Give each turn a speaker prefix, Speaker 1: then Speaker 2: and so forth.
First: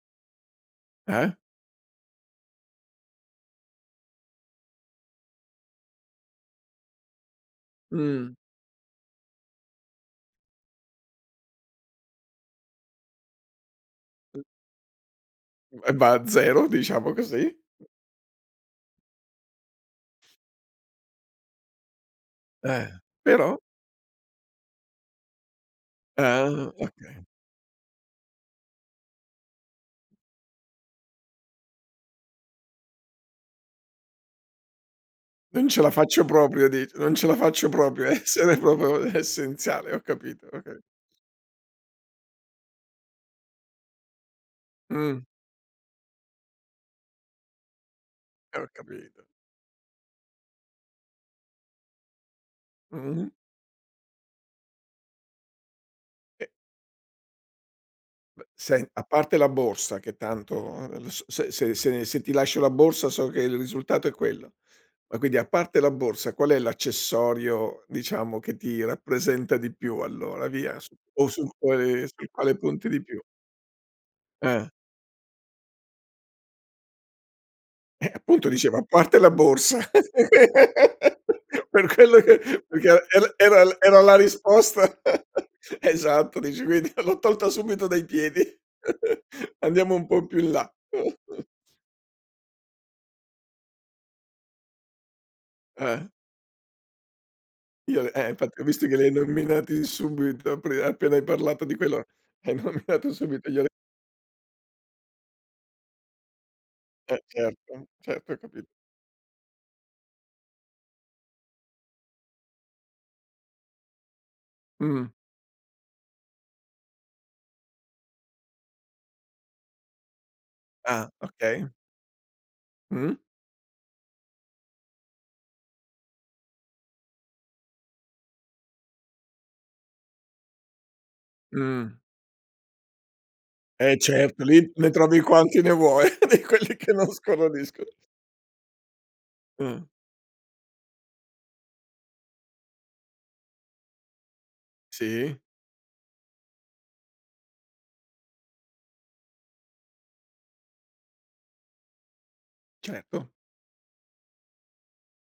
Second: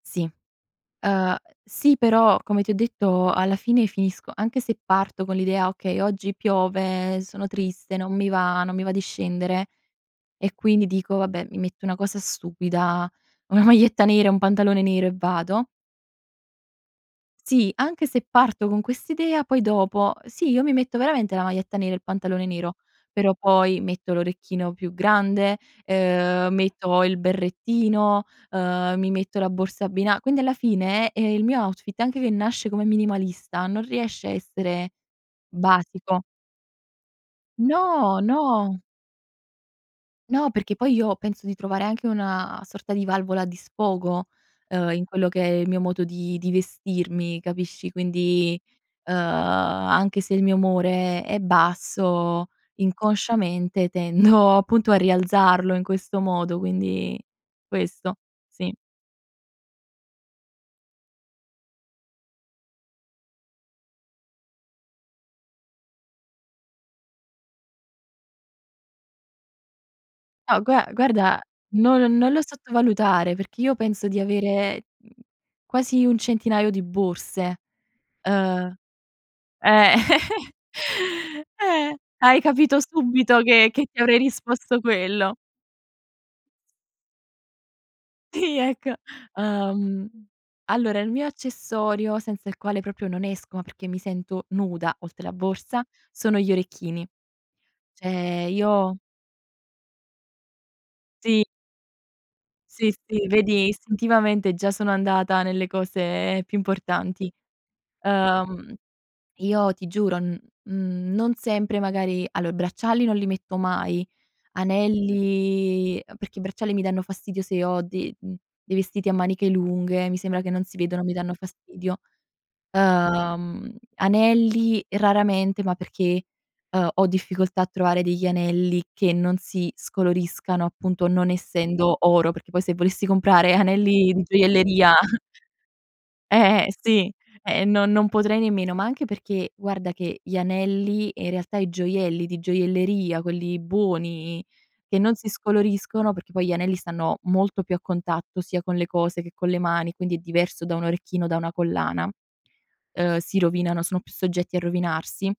Speaker 1: Sì,
Speaker 2: Eh?
Speaker 1: uhm, sì però come ti ho detto alla fine finisco anche se parto con l'idea: "Okay oggi piove, sono triste, non mi
Speaker 2: Mh.
Speaker 1: va, non mi va di scendere". E quindi dico: "Va beh mi metto una cosa stupida, una maglietta nera e un pantalone nero e vado".
Speaker 2: Mh, e va a 0, diciamo così.
Speaker 1: Sì, anche se parto con quest'idea poi dopo, ehm, sì, io mi metto veramente la maglietta nera e il pantalone nero,
Speaker 2: Eh.
Speaker 1: però
Speaker 2: Però?
Speaker 1: poi metto l'orecchino più grande, ehm,
Speaker 2: Ah
Speaker 1: metto il
Speaker 2: okay.
Speaker 1: berrettino, uhm, mi metto la borsa abbina quindi alla fine, ehm, il mio outfit anche che nasce come minimalista non riesce a essere
Speaker 2: Non ce la faccio
Speaker 1: basico.
Speaker 2: proprio dici, non ce la faccio proprio a
Speaker 1: No,
Speaker 2: essere
Speaker 1: no.
Speaker 2: proprio essenziale, ho capito,
Speaker 1: No, perché
Speaker 2: okay.
Speaker 1: poi io penso di trovare anche una sorta di valvola di sfogo, uhm, in
Speaker 2: Mh.
Speaker 1: quello che è il mio modo di di vestirmi, capisci?
Speaker 2: Eh
Speaker 1: Quindi,
Speaker 2: ho
Speaker 1: uhm,
Speaker 2: capito.
Speaker 1: anche se il mio umore è basso
Speaker 2: Mh.
Speaker 1: inconsciamente tendo appunto a rialzarlo in questo
Speaker 2: E
Speaker 1: modo, quindi questo,
Speaker 2: Beh
Speaker 1: sì.
Speaker 2: sen a parte la borsa che tanto ehm, l s se se se se ti lascio la borsa so che il risultato è quello. Ma quindi a parte la borsa qual è l'accessorio, diciamo, che ti rappresenta di più allora,
Speaker 1: No,
Speaker 2: via,
Speaker 1: gua
Speaker 2: su o
Speaker 1: guarda,
Speaker 2: sul
Speaker 1: no
Speaker 2: quale sul
Speaker 1: non lo
Speaker 2: quale punti di più?
Speaker 1: sottovalutare, perché io penso di
Speaker 2: Eh.
Speaker 1: avere quasi un centinaio di borse.
Speaker 2: Eh, appunto
Speaker 1: Uhm.
Speaker 2: dicevo: "A parte la borsa".
Speaker 1: Eh,
Speaker 2: Per
Speaker 1: eh,
Speaker 2: quello
Speaker 1: hai
Speaker 2: che
Speaker 1: capito
Speaker 2: perché er
Speaker 1: subito
Speaker 2: era
Speaker 1: che
Speaker 2: l
Speaker 1: che ti
Speaker 2: era la
Speaker 1: avrei risposto
Speaker 2: risposta.
Speaker 1: quello.
Speaker 2: Esatto, dici quindi l'ho tolta subito dai piedi.
Speaker 1: Sì, ecco.
Speaker 2: Andiamo un
Speaker 1: Uhm,
Speaker 2: po' in più là.
Speaker 1: allora, il mio accessorio senza il quale proprio non esco, ma perché mi sento nuda, oltre la borsa,
Speaker 2: Eh.
Speaker 1: sono gli orecchini.
Speaker 2: Io l eh
Speaker 1: Cioè,
Speaker 2: infatti ho visti che
Speaker 1: io
Speaker 2: li hai nominati subito apri appena hai
Speaker 1: Sì.
Speaker 2: parlato di quello, hai
Speaker 1: Sì,
Speaker 2: nominato
Speaker 1: sì,
Speaker 2: subito,
Speaker 1: vedi
Speaker 2: gliele
Speaker 1: istintivamente già sono andata nelle cose più
Speaker 2: Eh
Speaker 1: importanti.
Speaker 2: certo, certo ho capi
Speaker 1: Uhm, io ti giuro, n uhm, non sempre magari allò i bracciali non li metto mai,
Speaker 2: Mh.
Speaker 1: anelli ehm, perché i bracciali mi danno fastidio se ho de uhm, dei vestiti a maniche lunghe, mi sembra che non si vedono,
Speaker 2: Ah
Speaker 1: mi danno
Speaker 2: okay.
Speaker 1: fastidio.
Speaker 2: Mh.
Speaker 1: Uhm, anelli raramente, ma perché, uhm, ho difficoltà a trovare degli anelli che non si scoloriscano, appunto, non
Speaker 2: Mh.
Speaker 1: essendo oro, perché poi se volessi comprare
Speaker 2: Eh
Speaker 1: anelli di
Speaker 2: certo, lì ne
Speaker 1: gioielleria
Speaker 2: trovi quanti ne vuoi di
Speaker 1: Eh, eh,
Speaker 2: quelli che non
Speaker 1: sì, eh no
Speaker 2: scoloriscono.
Speaker 1: non potrei nemmeno, ma anche perché
Speaker 2: Mh.
Speaker 1: guarda che gli anelli, e in realtà i gioielli di gioielleria, quelli buoni, che non si
Speaker 2: Sì.
Speaker 1: scoloriscono, perché poi gli anelli stanno molto più a contatto sia con le cose che con le mani, quindi è diverso da un orecchino, da una collana, uhm,
Speaker 2: Certo.
Speaker 1: si rovinano, sono più soggetti a rovinarsi.